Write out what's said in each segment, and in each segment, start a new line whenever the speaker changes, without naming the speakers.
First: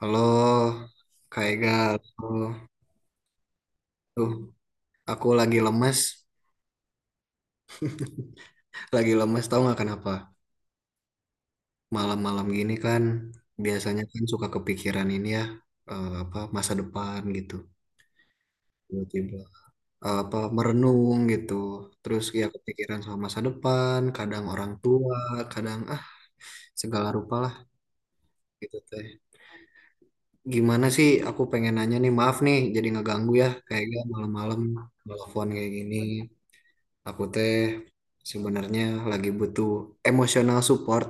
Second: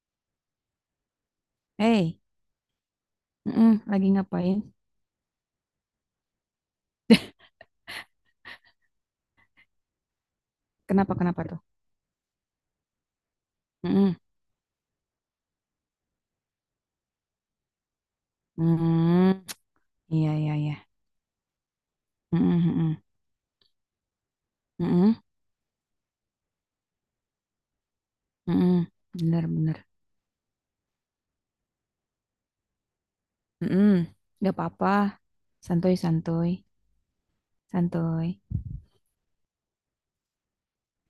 Halo, Kak Ega.
Hey,
Halo.
mm-mm, lagi
Tuh,
ngapain?
aku lagi lemes. Lagi lemes tahu nggak kenapa?
Kenapa kenapa tuh?
Malam-malam gini kan biasanya
Mm-mm.
kan suka kepikiran ini ya, apa masa depan gitu.
Mm,
Tiba-tiba
iya
apa
iya iya.
merenung gitu. Terus ya
Mm-mm,
kepikiran
mm-mm,
sama masa depan, kadang orang
mm-mm,
tua, kadang segala rupa lah gitu
mm-mm.
teh.
Bener bener.
Gimana sih, aku pengen nanya nih, maaf nih jadi ngeganggu ya Kak
Mm-mm.
Ega,
Gak
malam-malam
apa-apa.
telepon kayak
Santuy
gini.
santuy
Aku teh
santuy.
sebenarnya lagi butuh emosional support.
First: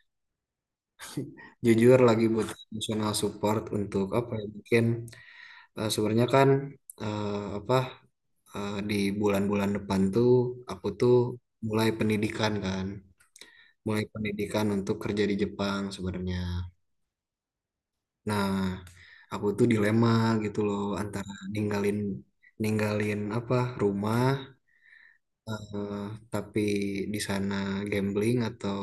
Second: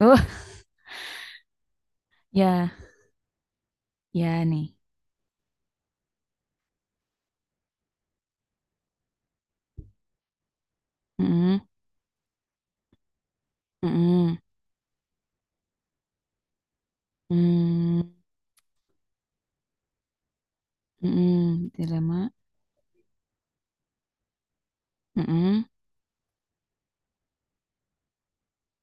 Oh
Jujur lagi butuh
ya
emosional support untuk apa ya?
ya nih.
Mungkin sebenarnya kan, eh, apa, di bulan-bulan depan tuh aku tuh
Mm-mm,
mulai pendidikan kan, mulai
mm-mm,
pendidikan untuk kerja di Jepang sebenarnya.
mm,
Nah, aku tuh dilema gitu loh, antara
mm-mm.
ninggalin,
Dilema.
ninggalin apa, rumah,
Mm-mm,
eh, tapi di sana gambling atau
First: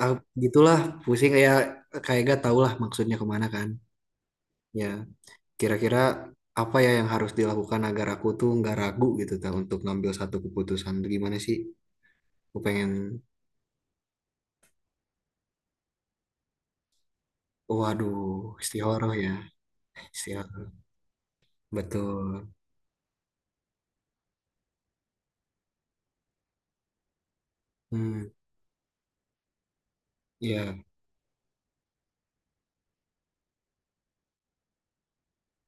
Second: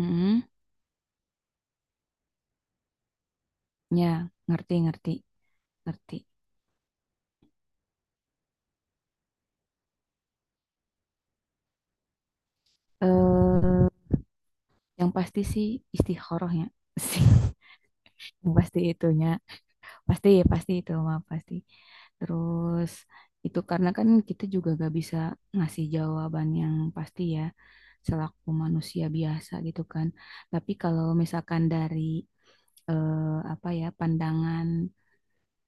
ah, gitulah, pusing ya, kayak gak tau lah maksudnya kemana kan.
Ya ngerti
Ya,
ngerti
kira-kira
ngerti.
apa ya yang harus dilakukan agar aku tuh nggak ragu gitu ta untuk ngambil satu keputusan? Gimana sih? Aku pengen,
Eh yang pasti sih istikharah ya.
waduh,
Yang pasti
istihoroh
itunya.
ya,
Pasti,
istihoroh,
pasti itu mah pasti.
betul.
Terus itu karena kan kita juga gak bisa ngasih jawaban yang pasti ya
Hmm,
selaku manusia biasa gitu kan. Tapi
ya.
kalau misalkan dari apa ya pandangan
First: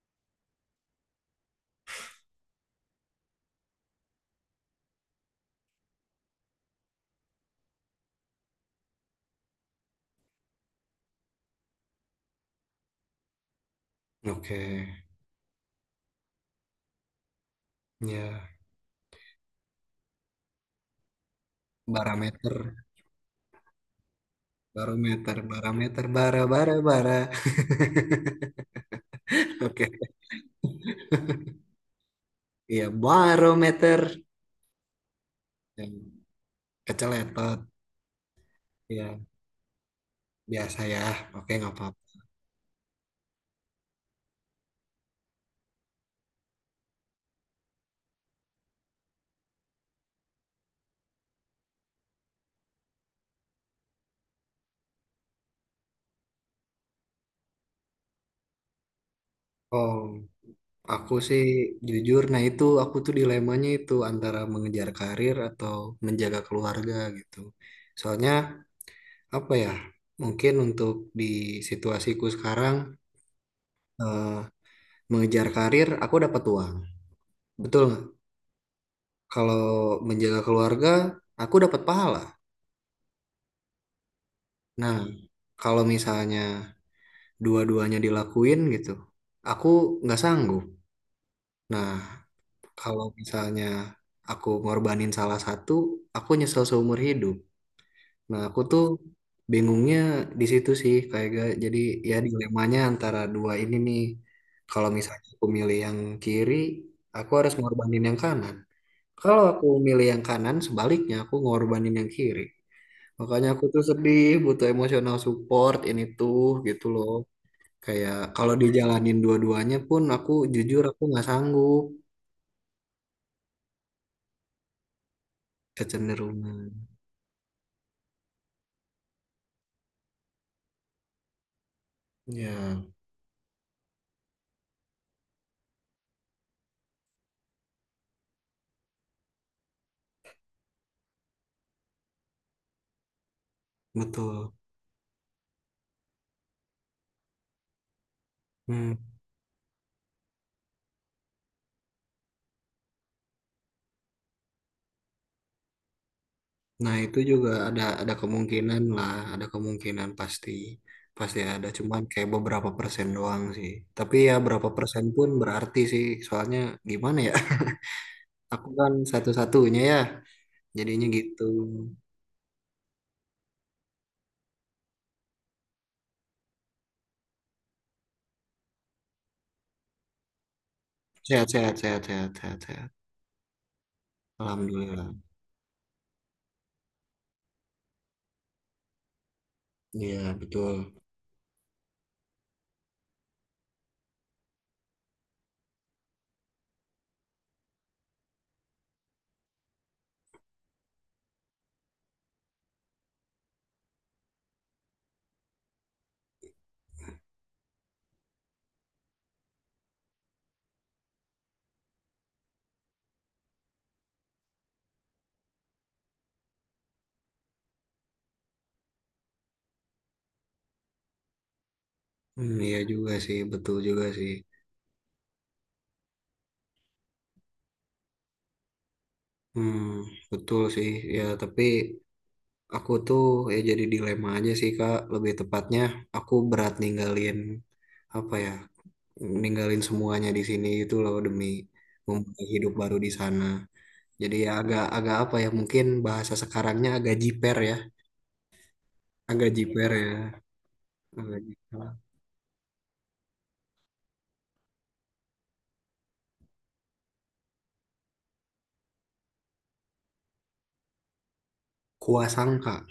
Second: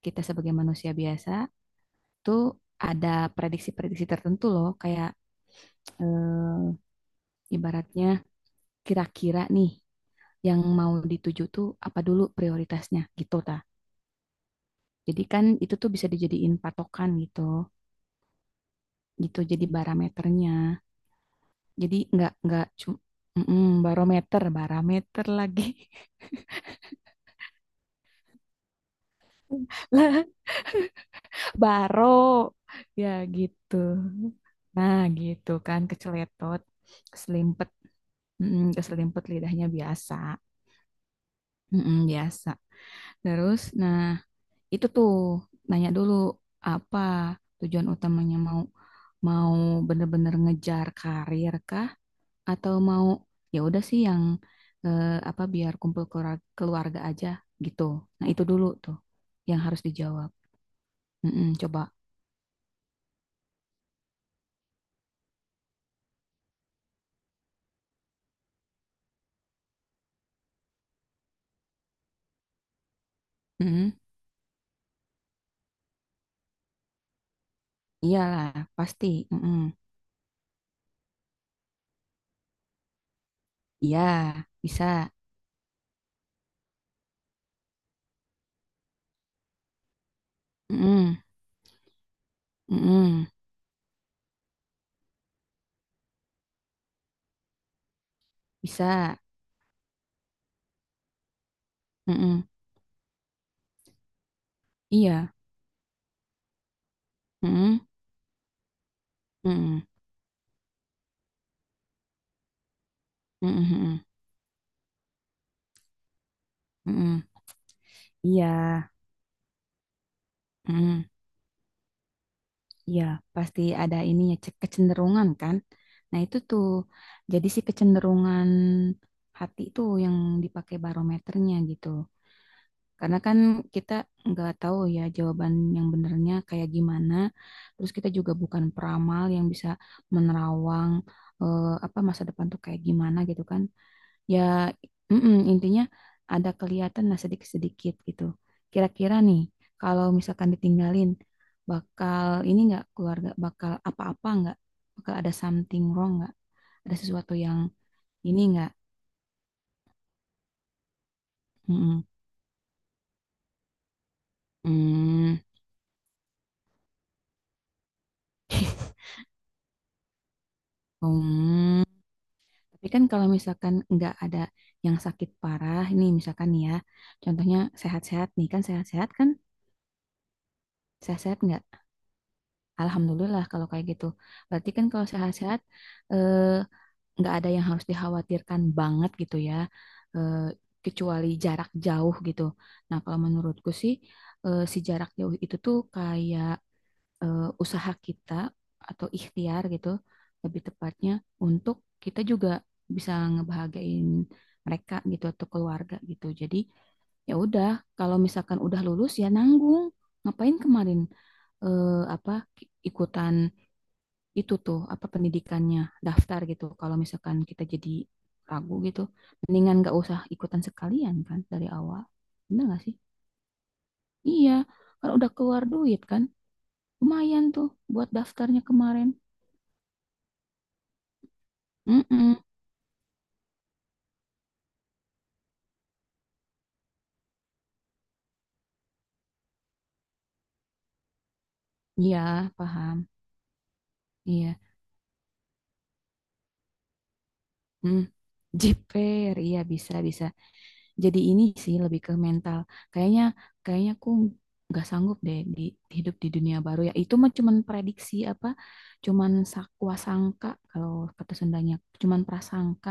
kita sebagai manusia biasa tuh ada prediksi-prediksi tertentu loh kayak eh, ibaratnya kira-kira nih yang mau dituju tuh apa dulu prioritasnya gitu ta.
Oke
Jadi kan itu tuh bisa dijadiin patokan gitu.
ya,
Gitu jadi barometernya, jadi nggak
barometer,
cuma barometer barometer
barometer,
lagi.
barometer, bara, bara, bara. Oke,
Lah, baro,
iya,
ya gitu.
barometer
Nah gitu kan
yang
keceletot
keceletot.
keselimpet, mm,
Iya,
keselimpet lidahnya biasa.
biasa ya. Oke, nggak
Mm
apa-apa.
biasa. Terus nah itu tuh nanya dulu apa tujuan utamanya, mau mau bener-bener ngejar karir kah, atau mau ya udah sih yang apa biar kumpul keluarga, keluarga aja gitu. Nah, itu dulu tuh yang harus
Oh,
dijawab.
aku sih
Mm-mm, coba.
jujur, nah itu aku tuh dilemanya itu antara mengejar karir atau menjaga keluarga gitu. Soalnya apa ya? Mungkin untuk di situasiku sekarang,
Mm-mm.
eh, mengejar karir aku dapat uang. Betul nggak?
Iyalah, pasti.
Kalau
Mm-mm.
menjaga keluarga aku dapat pahala.
Iya, bisa.
Nah, kalau misalnya dua-duanya dilakuin gitu, aku nggak sanggup.
Mm-mm.
Nah, kalau
Mm-mm.
misalnya aku ngorbanin salah satu, aku nyesel seumur hidup. Nah, aku tuh
Bisa.
bingungnya di situ sih, kayak jadi ya,
Mm-mm.
dilemanya antara dua ini nih. Kalau misalnya
Iya.
aku milih yang kiri, aku harus
Mm-mm.
ngorbanin yang kanan. Kalau aku
Mm-mm.
milih yang kanan, sebaliknya aku ngorbanin yang kiri. Makanya aku tuh
Mm-mm.
sedih, butuh emosional support ini tuh gitu loh.
Mm-mm.
Kayak
Iya.
kalau dijalanin dua-duanya pun aku jujur aku
Mm-mm.
nggak sanggup.
Iya, pasti ada ininya, kecenderungan kan. Nah, itu tuh
Kecenderungan.
jadi si kecenderungan hati itu yang dipakai barometernya gitu.
Ya.
Karena kan kita nggak tahu ya jawaban yang benernya kayak gimana. Terus kita juga bukan peramal yang bisa menerawang apa masa depan tuh kayak gimana gitu kan. Ya
Betul.
mm-mm, intinya ada kelihatan lah sedikit-sedikit gitu.
Hmm.
Kira-kira nih kalau misalkan ditinggalin bakal ini nggak, keluarga bakal apa-apa nggak, bakal ada something wrong nggak, ada
Nah, itu
sesuatu
juga
yang
ada
ini nggak.
kemungkinan lah, ada kemungkinan pasti, pasti ada, cuman
Mm-mm.
kayak beberapa persen doang sih. Tapi ya berapa persen pun
Hmm.
berarti sih, soalnya gimana ya? Aku kan satu-satunya ya, jadinya gitu.
Hmm. Tapi kan kalau misalkan nggak ada yang sakit parah, ini misalkan nih ya, contohnya sehat-sehat nih kan, sehat-sehat kan, sehat-sehat
Sehat,
nggak?
sehat, sehat, sehat, sehat, sehat.
Alhamdulillah kalau kayak gitu. Berarti kan kalau
Alhamdulillah.
sehat-sehat, eh, nggak ada yang harus dikhawatirkan banget gitu ya,
Iya,
eh,
betul.
kecuali jarak jauh gitu. Nah, kalau menurutku sih, si jarak jauh itu tuh kayak usaha kita atau ikhtiar gitu, lebih tepatnya untuk kita juga bisa ngebahagiain mereka gitu atau keluarga gitu. Jadi ya udah, kalau misalkan udah lulus ya nanggung, ngapain kemarin apa ikutan itu tuh apa pendidikannya daftar gitu kalau misalkan kita jadi ragu gitu. Mendingan nggak usah ikutan sekalian kan dari awal,
Hmm,
bener
iya
nggak sih,
juga sih, betul juga sih.
iya, kan udah keluar duit kan, lumayan tuh buat daftarnya kemarin.
Hmm, betul sih. Ya, tapi
Mm,
aku tuh, ya jadi dilema aja sih Kak, lebih tepatnya aku berat ninggalin, apa ya, ninggalin semuanya di sini itu loh demi
iya,
memulai hidup baru
paham,
di sana. Jadi ya
iya,
agak agak apa ya, mungkin bahasa sekarangnya agak jiper ya,
mm. Jiper,
agak
iya,
jiper
bisa
ya,
bisa. Jadi
agak
ini sih
jiper.
lebih ke mental. Kayaknya kayaknya aku nggak sanggup deh di hidup di dunia baru ya. Itu mah cuman prediksi apa? Cuman sakwa sangka kalau kata Sundanya, cuman
Kuasangka,
prasangka.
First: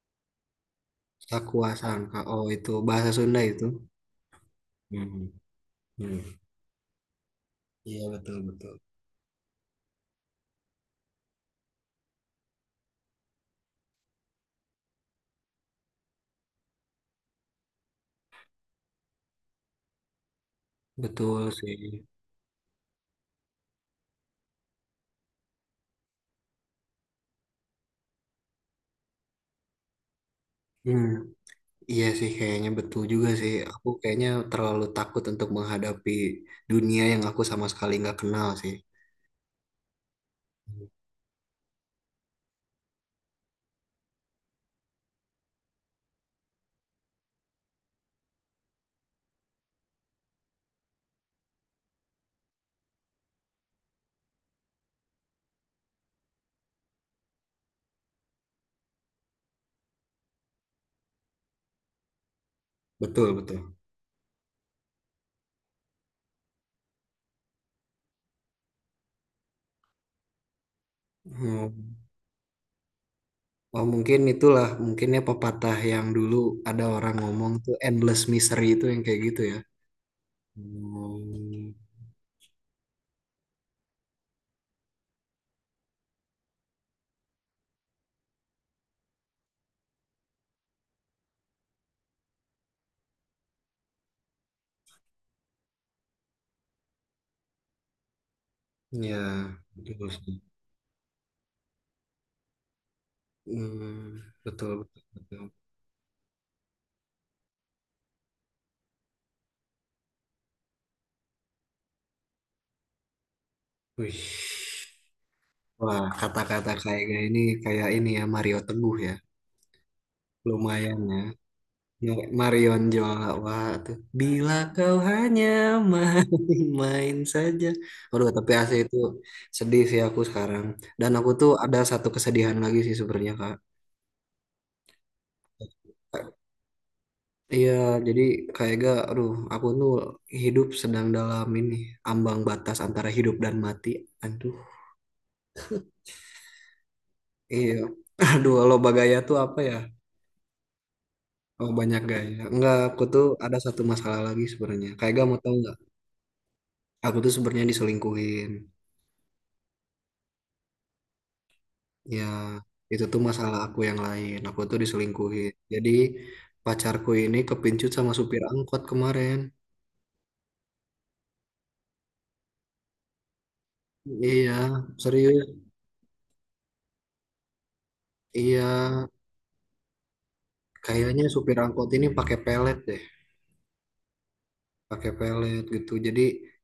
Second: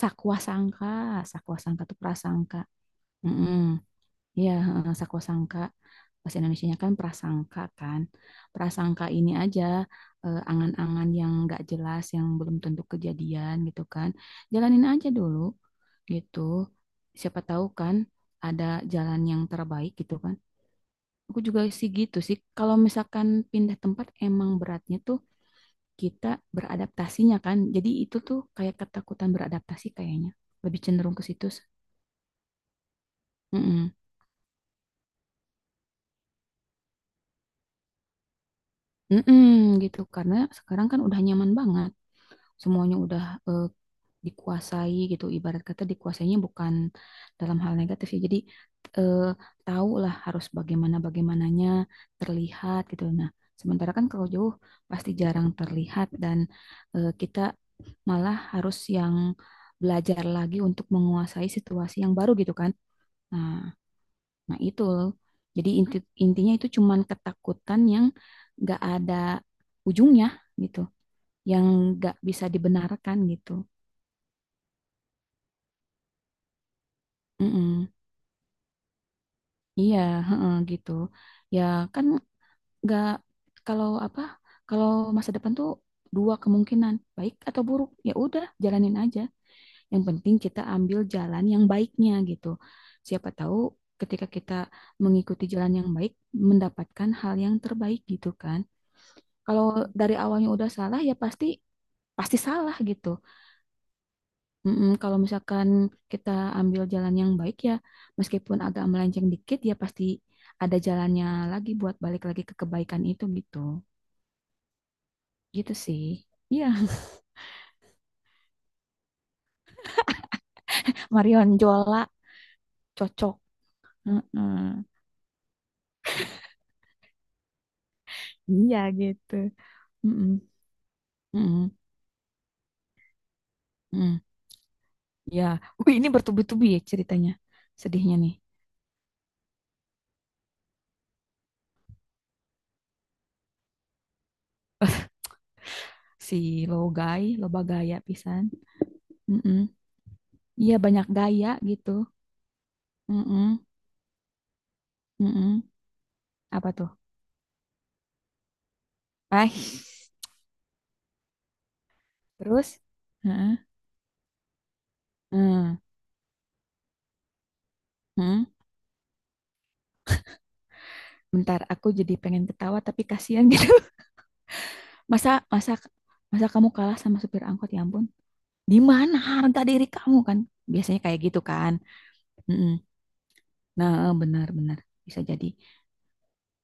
Sakwa sangka, sakwa sangka tuh
sakuasangka. Oh
prasangka.
itu bahasa Sunda itu.
Mm-mm. Iya, heeh,
Hmm.
sakosangka.
Hmm.
Bahasa Indonesianya kan.
Iya, betul, betul.
Prasangka ini aja angan-angan yang nggak jelas, yang belum tentu kejadian gitu kan. Jalanin aja dulu gitu. Siapa tahu kan ada jalan yang terbaik gitu kan. Aku
Betul
juga
sih.
sih gitu sih. Kalau misalkan pindah tempat emang beratnya tuh kita beradaptasinya kan. Jadi itu tuh kayak ketakutan beradaptasi kayaknya. Lebih
Hmm.
cenderung ke situ.
Iya sih, kayaknya betul juga sih. Aku
Mm-mm.
kayaknya terlalu takut untuk menghadapi dunia yang aku sama sekali nggak kenal sih.
Mm-mm, gitu karena sekarang kan udah nyaman banget, semuanya udah eh, dikuasai gitu, ibarat kata dikuasainya bukan dalam hal negatif ya, jadi eh, tahu lah harus bagaimana bagaimananya terlihat gitu. Nah, sementara kan kalau jauh pasti jarang terlihat dan kita malah harus yang belajar lagi untuk menguasai situasi yang baru gitu kan.
Betul,
Nah,
betul.
nah itu jadi intinya itu cuman ketakutan yang nggak ada ujungnya gitu, yang
Hmm.
nggak bisa dibenarkan gitu.
Oh, mungkin itulah, mungkinnya pepatah yang dulu ada orang ngomong tuh
Mm-mm.
endless misery itu yang kayak gitu ya.
Iya, heeh, gitu. Ya
Hmm.
kan nggak, kalau apa kalau masa depan tuh dua kemungkinan baik atau buruk, ya udah jalanin aja. Yang penting kita ambil jalan yang baiknya gitu. Siapa tahu ketika kita mengikuti jalan yang baik mendapatkan hal yang terbaik gitu kan.
Ya,
Kalau
betul
dari
sih.
awalnya udah salah ya pasti pasti salah gitu.
Hmm, betul,
Mm-mm,
betul,
kalau
betul.
misalkan kita ambil jalan yang baik ya, meskipun agak melenceng dikit, ya pasti ada jalannya lagi buat balik lagi ke kebaikan itu gitu.
Wih.
Gitu sih.
Wah,
Iya,
kata-kata kayak gini, kayak ini ya Mario Teguh ya. Lumayan ya.
Marion Jola
Yang kayak Marion
cocok.
Jawa tuh. Bila
Mm-mm.
kau hanya main-main saja. Aduh, tapi AC
Iya
itu,
gitu.
sedih sih aku
Mm-mm,
sekarang. Dan aku tuh
mm-mm,
ada satu kesedihan lagi sih sebenarnya, Kak.
mm. Ya, wih, ini bertubi-tubi ya ceritanya.
Iya,
Sedihnya
jadi
nih.
kayak gak, aduh, aku tuh hidup sedang dalam ini, ambang batas antara hidup dan mati. Aduh,
Si Logai, loba
iya.
gaya pisan.
Aduh, loba gaya tuh apa
Mm-mm.
ya?
Iya, banyak gaya
Oh,
gitu.
banyak gaya. Enggak, aku tuh ada
Mm-mm,
satu masalah lagi sebenarnya. Kayak gak, mau tau
mm-mm.
nggak?
Apa tuh?
Aku tuh sebenarnya diselingkuhin.
Eh,
Ya,
terus?
itu tuh
Heeh.
masalah aku yang lain. Aku tuh diselingkuhin.
Hmm,
Jadi pacarku ini kepincut sama supir
hmm.
angkot kemarin.
Bentar, aku jadi pengen ketawa tapi kasihan gitu.
Iya,
Masa
serius.
masa masa kamu kalah sama supir angkot, ya ampun.
Iya,
Di mana harga diri kamu kan? Biasanya kayak
kayaknya
gitu
supir
kan.
angkot ini pakai
Mm-mm.
pelet deh,
Nah, eh, benar benar
pakai
bisa jadi.
pelet gitu. Jadi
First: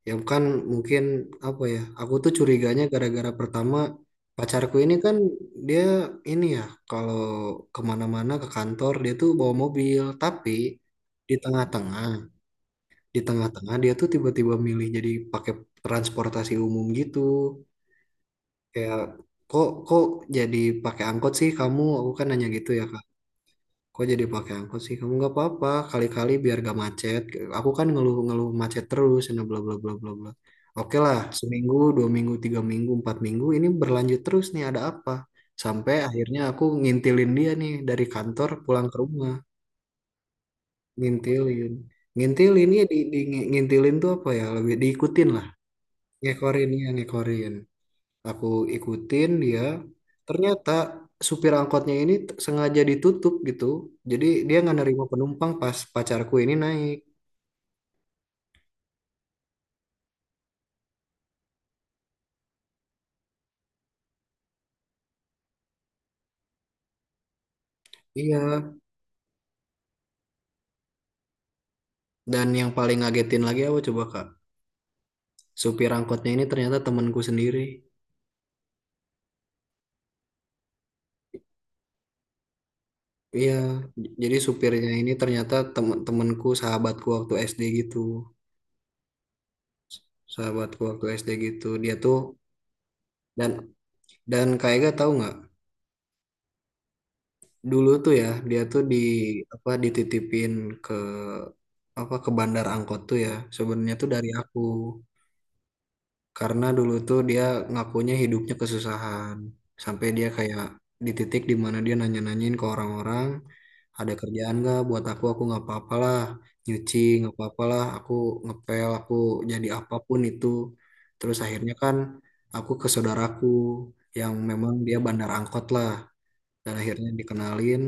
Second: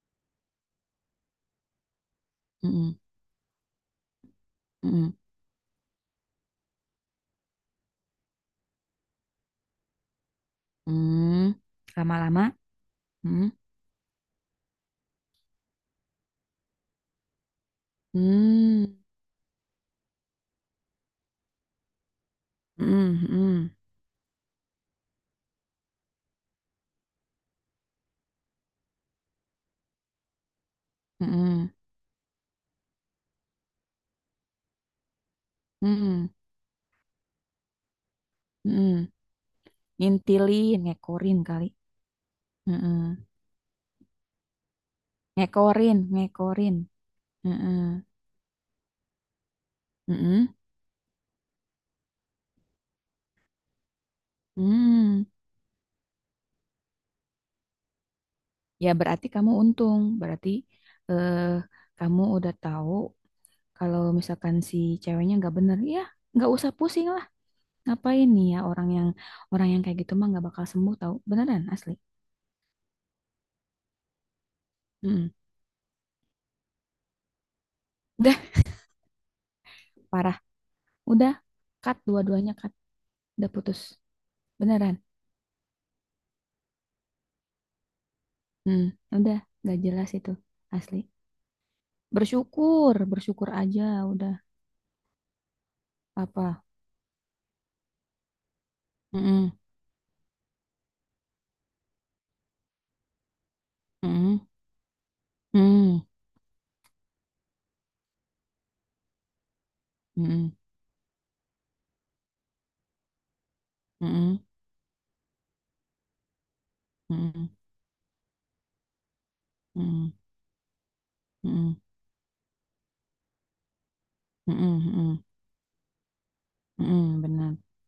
ya kan, mungkin apa ya? Aku tuh curiganya
Mm-mm,
gara-gara pertama pacarku ini
mm-mm,
kan dia ini ya, kalau kemana-mana ke kantor dia tuh bawa mobil, tapi di
mm.
tengah-tengah
Lama-lama.
di
Mm.
tengah-tengah dia tuh tiba-tiba milih jadi pakai transportasi umum gitu. Kayak,
Mm.
kok kok jadi pakai angkot sih kamu, aku kan nanya gitu ya Kak,
Mm-mm, mm-mm,
kok jadi pakai angkot sih kamu, nggak apa-apa kali-kali biar gak macet, aku kan ngeluh-ngeluh macet terus dan bla bla bla bla bla. Oke lah
mm-mm,
seminggu 2 minggu 3 minggu 4 minggu ini berlanjut terus nih, ada apa? Sampai
mm.
akhirnya aku ngintilin dia nih dari kantor pulang ke
Mm.
rumah.
Ngintilin, ngekorin kali.
Ngintilin, ngintilin ya,
Mm-mm.
ngintilin tuh apa ya, lebih diikutin lah,
Ngekorin,
ngekorin
ngekorin.
ya, ngekorin,
Mm-mm,
aku ikutin dia.
mm-mm,
Ternyata supir angkotnya ini sengaja ditutup gitu, jadi dia nggak nerima
mm.
penumpang pas pacarku ini naik.
Ya, berarti kamu untung. Berarti eh, kamu udah tahu kalau misalkan si ceweknya nggak bener, ya nggak usah pusing lah. Ngapain nih ya
Iya.
orang yang kayak gitu mah nggak bakal sembuh tahu. Beneran asli.
Dan yang paling ngagetin lagi apa coba Kak?
Mm-mm.
Supir angkotnya ini ternyata temanku sendiri.
Udah parah. Udah cut, dua-duanya cut. Udah
Iya.
putus.
Jadi supirnya
Beneran.
ini ternyata temanku, sahabatku waktu SD gitu,
Hmm, udah nggak jelas itu
sahabatku
asli.
waktu SD gitu, dia tuh.
Bersyukur, bersyukur
dan
aja udah
dan Kak Ega tahu nggak,
apa.
dulu tuh ya dia tuh di,
Mm-mm.
apa, dititipin ke, apa, ke bandar angkot tuh ya sebenarnya tuh dari
Mm-mm.
aku.
Mm-mm.
Karena dulu tuh dia ngakunya hidupnya kesusahan sampai dia kayak di titik di mana dia nanya-nanyain ke orang-orang, ada
Mm-mm.
kerjaan nggak buat aku nggak apa-apalah nyuci, nggak
Mm-mm.
apa-apalah aku ngepel aku, jadi
Mm-mm.
apapun itu. Terus akhirnya
Mm-mm.
kan aku ke saudaraku yang memang
Mm-mm.
dia
Mm-mm.
bandar angkot lah, dan akhirnya
Mm-mm, bener.
dikenalin,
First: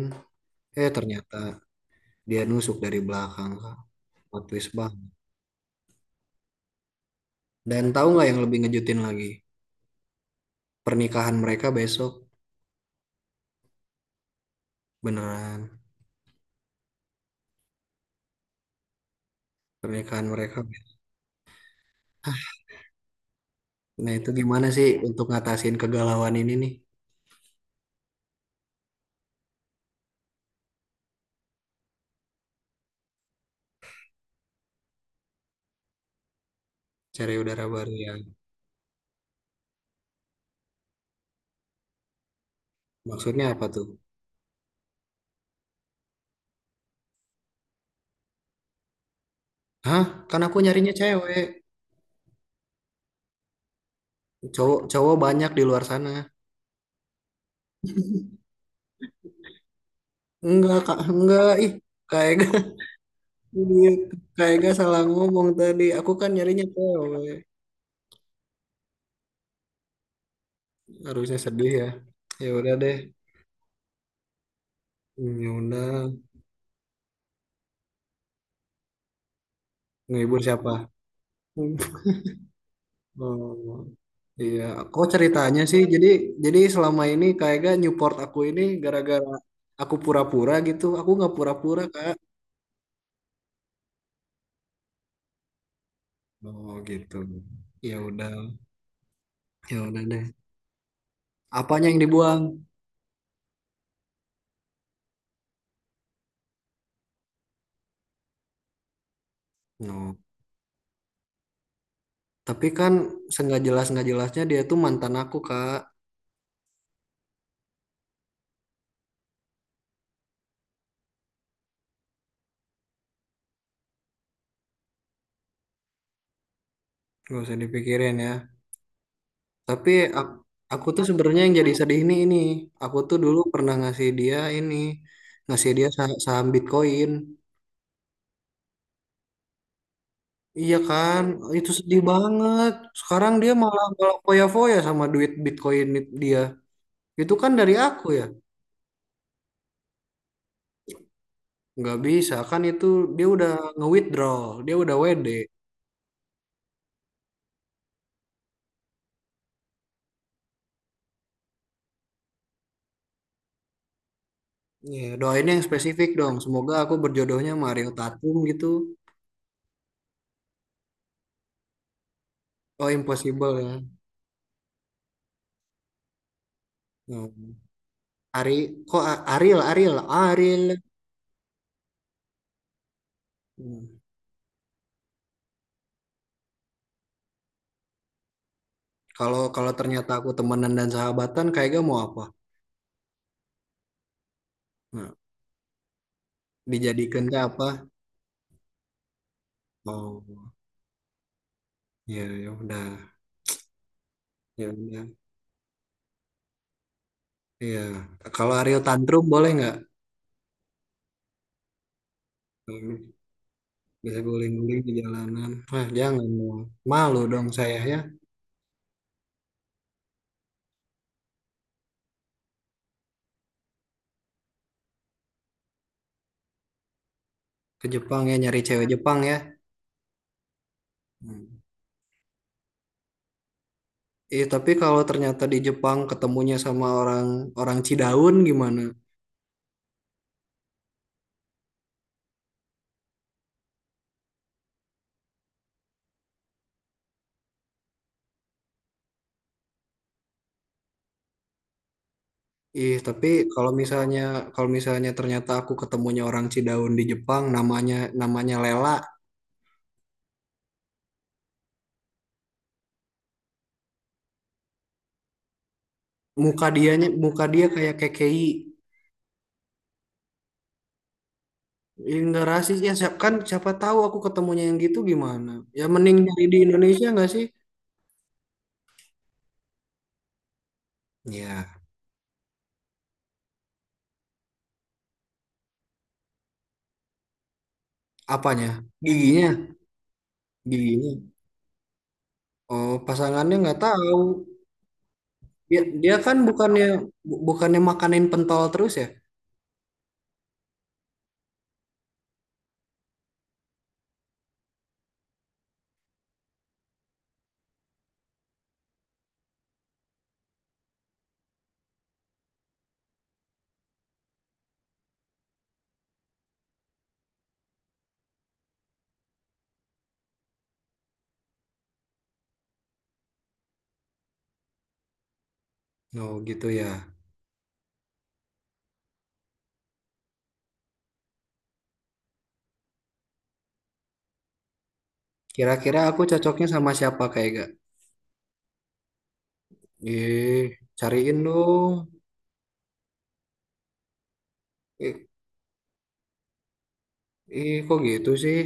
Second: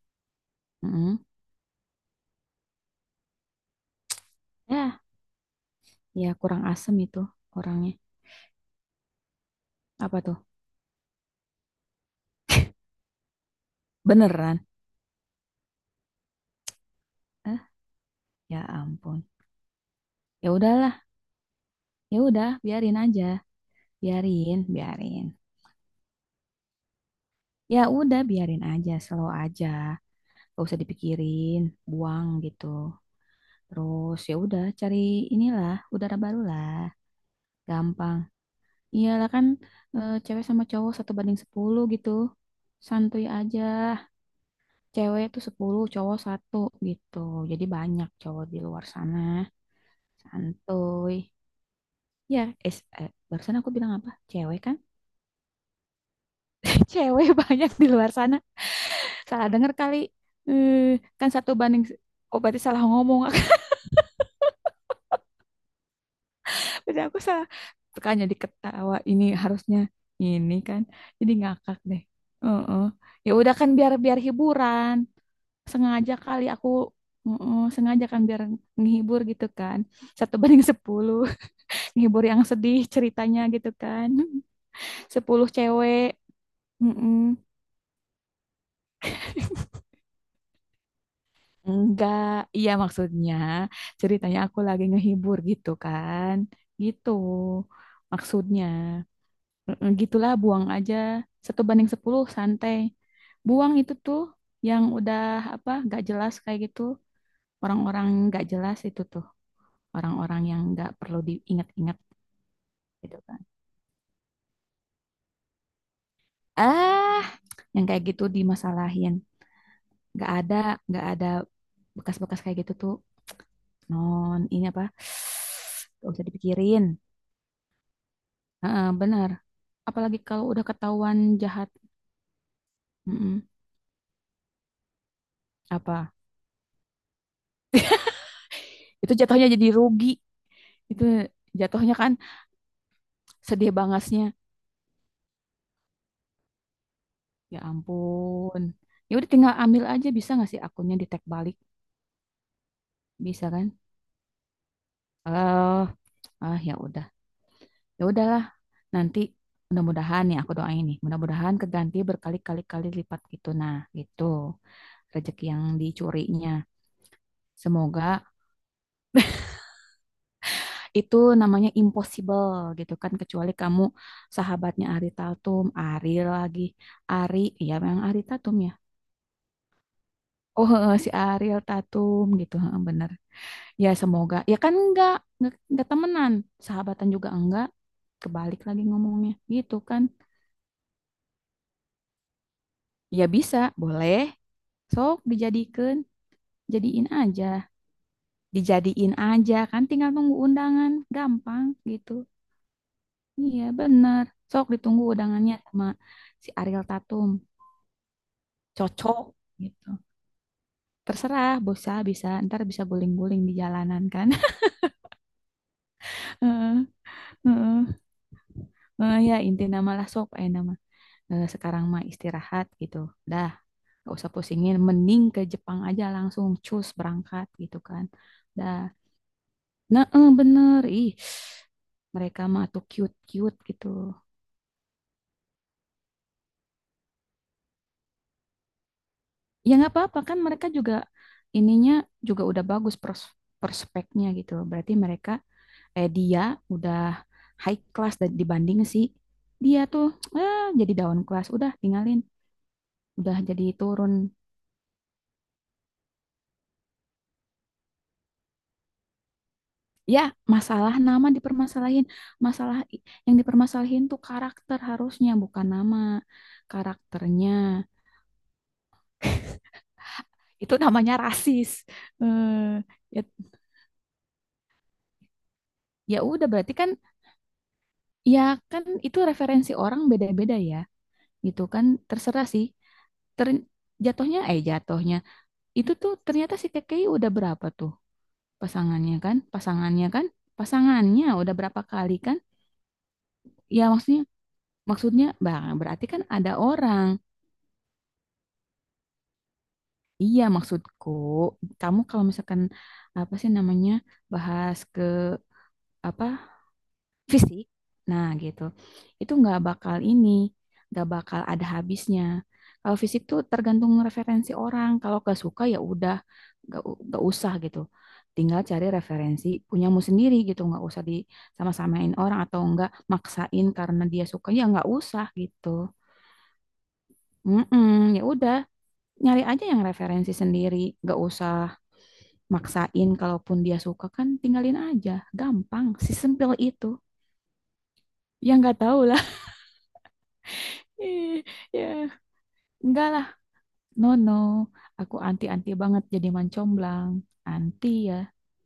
eh
Mm-mm.
ternyata dia nusuk dari belakang, Kak. Plot twist
Ya,
banget.
ya kurang asem itu
Dan
orangnya.
tahu nggak yang lebih ngejutin lagi?
Apa tuh?
Pernikahan mereka besok.
Beneran?
Beneran.
Eh, ya ampun.
Pernikahan
Ya
mereka.
udahlah, ya udah, biarin aja,
Nah, itu
biarin,
gimana sih untuk
biarin.
ngatasin kegalauan ini nih?
Ya udah, biarin aja, slow aja, gak usah dipikirin, buang gitu. Terus ya udah, cari inilah udara baru lah,
Cari udara baru ya.
gampang. Iyalah kan cewek sama cowok satu banding 10 gitu, santuy
Maksudnya
aja.
apa tuh?
Cewek tuh 10 cowok satu gitu. Jadi banyak cowok di luar sana.
Hah? Kan aku nyarinya
Santuy.
cewek.
Ya, barusan aku bilang apa? Cewek kan?
Cowok, cowok banyak di luar sana.
Cewek banyak di luar sana. Salah denger kali. Eh,
Enggak, Kak.
kan
Enggak.
satu
Ih,
banding,
kayak
oh
gak,
berarti salah ngomong.
kayak gak salah ngomong tadi. Aku kan nyarinya
Berarti aku
cewek.
salah. Suka jadi ketawa. Ini harusnya ini kan. Jadi
Harusnya sedih
ngakak
ya.
deh.
Ya udah
Heeh.
deh.
Ya udah kan biar biar hiburan.
Hmm, ya udah.
Sengaja kali aku. Heeh, sengaja kan biar nghibur gitu kan. Satu
Ngehibur
banding
siapa?
sepuluh. Menghibur yang sedih ceritanya gitu
Oh,
kan.
iya, kok
Sepuluh
ceritanya sih? Jadi,
cewek.
jadi selama ini
Mm-mm.
kayaknya Newport aku ini gara-gara aku pura-pura gitu. Aku nggak pura-pura, Kak.
Enggak, iya maksudnya ceritanya aku lagi ngehibur gitu kan.
Oh,
Gitu
gitu. Ya udah,
maksudnya.
ya
Mm-mm,
udah deh.
gitulah buang aja. Satu
Apanya
banding
yang
sepuluh
dibuang?
santai. Buang itu tuh yang udah apa gak jelas kayak gitu. Orang-orang gak jelas itu tuh.
No.
Orang-orang yang gak perlu diingat-ingat
Tapi kan
gitu kan.
senggak jelas nggak jelasnya dia tuh mantan aku, Kak.
Ah, yang kayak gitu dimasalahin. nggak ada nggak ada bekas-bekas kayak gitu tuh, non ini apa, nggak usah dipikirin.
Gak usah dipikirin ya.
Heeh, benar,
Tapi
apalagi
ak-
kalau udah
aku tuh
ketahuan
sebenarnya yang
jahat.
jadi sedih ini. Aku tuh dulu
Mm-mm.
pernah ngasih dia ini, ngasih dia
Apa
saham Bitcoin.
itu jatuhnya jadi rugi,
Iya
itu
kan, itu
jatuhnya
sedih
kan
banget. Sekarang dia
sedih
malah malah
bangasnya,
foya-foya sama duit Bitcoin dia. Itu kan
ya
dari aku ya.
ampun. Ya udah tinggal ambil aja, bisa nggak sih akunnya di tag balik,
Nggak bisa kan itu, dia
bisa
udah
kan.
nge-withdraw, dia udah WD.
eh ya udah, ya udahlah, nanti mudah-mudahan ya, aku doain nih mudah-mudahan keganti berkali-kali kali lipat gitu. Nah gitu,
Ya,
rezeki
doain yang
yang
spesifik dong.
dicurinya.
Semoga aku berjodohnya Mario
Semoga
Tatum gitu.
itu namanya impossible
Oh,
gitu kan, kecuali
impossible ya.
kamu sahabatnya Ari Tatum, Ari lagi, Ari
Hmm.
ya memang Ari
Ari,
Tatum ya.
kok Ariel, Ariel, Ariel.
Oh si Ariel Tatum gitu, bener. Ya
Hmm.
semoga ya kan enggak temenan, sahabatan juga enggak. Kebalik lagi ngomongnya
Kalau kalau
gitu kan.
ternyata aku temenan dan sahabatan, kayaknya mau apa?
Ya bisa, boleh.
Nah,
Sok dijadikan, jadiin
dijadikan
aja.
apa?
Dijadiin aja kan tinggal
Oh,
nunggu undangan, gampang gitu.
ya ya udah.
Iya, bener. Sok
Ya
ditunggu
udah.
undangannya sama si Ariel Tatum.
Iya, kalau Ariel
Cocok
tantrum boleh nggak?
gitu. Terserah, bisa, bisa. Ntar bisa
Hmm.
guling-guling di jalanan
Bisa
kan.
guling-guling di jalanan. Wah, jangan dong.
Heeh,
Malu dong saya ya,
heeh. Eh, ya, inti nama lah sok. Eh, nama. Eh, sekarang mah istirahat gitu. Dah, gak usah pusingin. Mending ke Jepang aja langsung. Cus, berangkat gitu
ke
kan.
Jepang ya nyari
Dah.
cewek Jepang ya.
Nah, eh, bener. Ih,
Hmm.
mereka mah tuh cute-cute gitu.
Ih, tapi kalau ternyata di Jepang ketemunya sama orang, orang Cidaun gimana?
Ya nggak apa-apa kan mereka juga ininya juga udah bagus prospeknya gitu loh. Berarti mereka dia udah high class, dan dibanding si dia tuh jadi down class, udah tinggalin,
Ih, tapi
udah jadi
kalau
turun.
misalnya, kalau misalnya ternyata aku ketemunya orang Cidaun di Jepang, namanya, namanya Lela,
Ya masalah nama dipermasalahin, yang dipermasalahin tuh karakter harusnya, bukan nama
muka dianya muka
karakternya.
dia kayak kekei.
Itu namanya rasis.
Ih, nggak
eh
rasis ya, siap
Ya,
kan siapa tahu aku ketemunya yang gitu gimana? Ya mending
ya
nyari
udah
di
berarti kan
Indonesia nggak sih?
ya, kan itu referensi orang beda-beda ya gitu
Ya,
kan, terserah sih. ter Jatuhnya jatuhnya itu tuh ternyata si KKI udah berapa tuh,
apanya? Giginya,
pasangannya kan pasangannya
giginya.
udah berapa kali kan.
Oh, pasangannya nggak
Ya
tahu.
maksudnya Maksudnya bang
Dia,
berarti
dia
kan
kan
ada
bukannya
orang.
bukannya makanin pentol terus ya?
Iya maksudku, kamu kalau misalkan apa sih namanya bahas ke apa fisik. Nah, gitu. Itu nggak bakal ini, nggak bakal ada habisnya. Kalau fisik tuh tergantung referensi orang. Kalau nggak suka ya udah, nggak usah gitu. Tinggal cari referensi punyamu sendiri gitu, nggak usah di sama-samain orang atau nggak maksain karena dia suka ya nggak usah gitu.
Oh, gitu ya.
Mm-mm, ya udah, nyari aja yang referensi sendiri, nggak usah maksain. Kalaupun dia suka kan tinggalin aja, gampang,
Kira-kira aku
sesimpel
cocoknya sama
itu.
siapa kayak gak?
Ya nggak tahu lah.
Ih,
Ih,
cariin
ya.
dong.
Enggak lah, no no. Aku
Ih,
anti-anti banget jadi mancomblang.
ih,
Anti
kok
ya.
gitu sih?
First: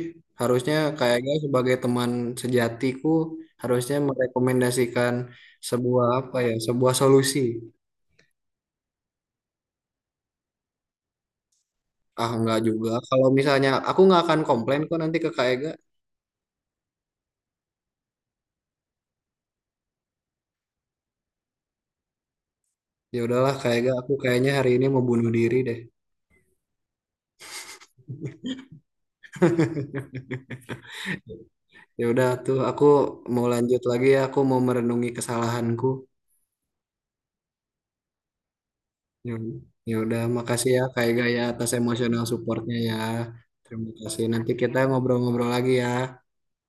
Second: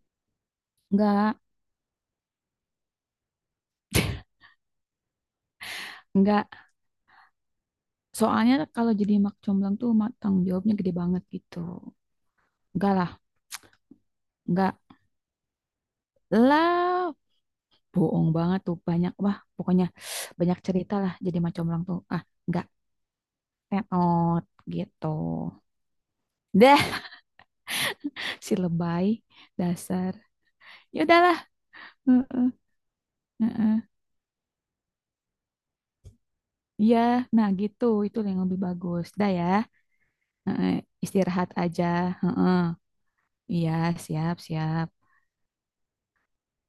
Harusnya kayaknya
Enggak,
sebagai teman sejatiku harusnya merekomendasikan sebuah apa ya,
enggak.
sebuah solusi.
Soalnya kalau jadi mak comblang tuh tanggung jawabnya gede banget gitu.
Ah, nggak juga.
Enggak lah,
Kalau misalnya aku nggak akan
enggak
komplain kok nanti ke KAEG.
lah. Bohong banget tuh banyak, wah pokoknya banyak cerita lah jadi mak comblang tuh. Ah, enggak.
Ya udahlah kayaknya aku
Tetot
kayaknya hari ini mau
gitu.
bunuh diri deh.
Dah si lebay dasar. Ya udahlah.
Ya udah
Heeh,
tuh aku mau
heeh.
lanjut lagi ya, aku mau merenungi kesalahanku.
Iya, nah gitu itu yang lebih bagus. Dah
Ya,
ya.
ya udah makasih
Heeh,
ya kayaknya ya
istirahat
atas
aja.
emosional
Heeh.
supportnya ya.
Iya,
Terima kasih.
siap,
Nanti kita
siap.
ngobrol-ngobrol lagi ya.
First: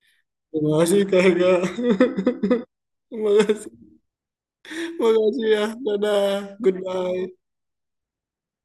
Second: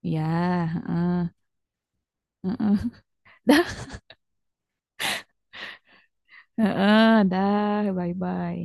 Iya,
Terima kasih
heeh,
kayaknya.
heeh.
Terima
Dah,
kasih. Terima kasih ya. Dadah.
heeh,
Goodbye.
dah, bye-bye.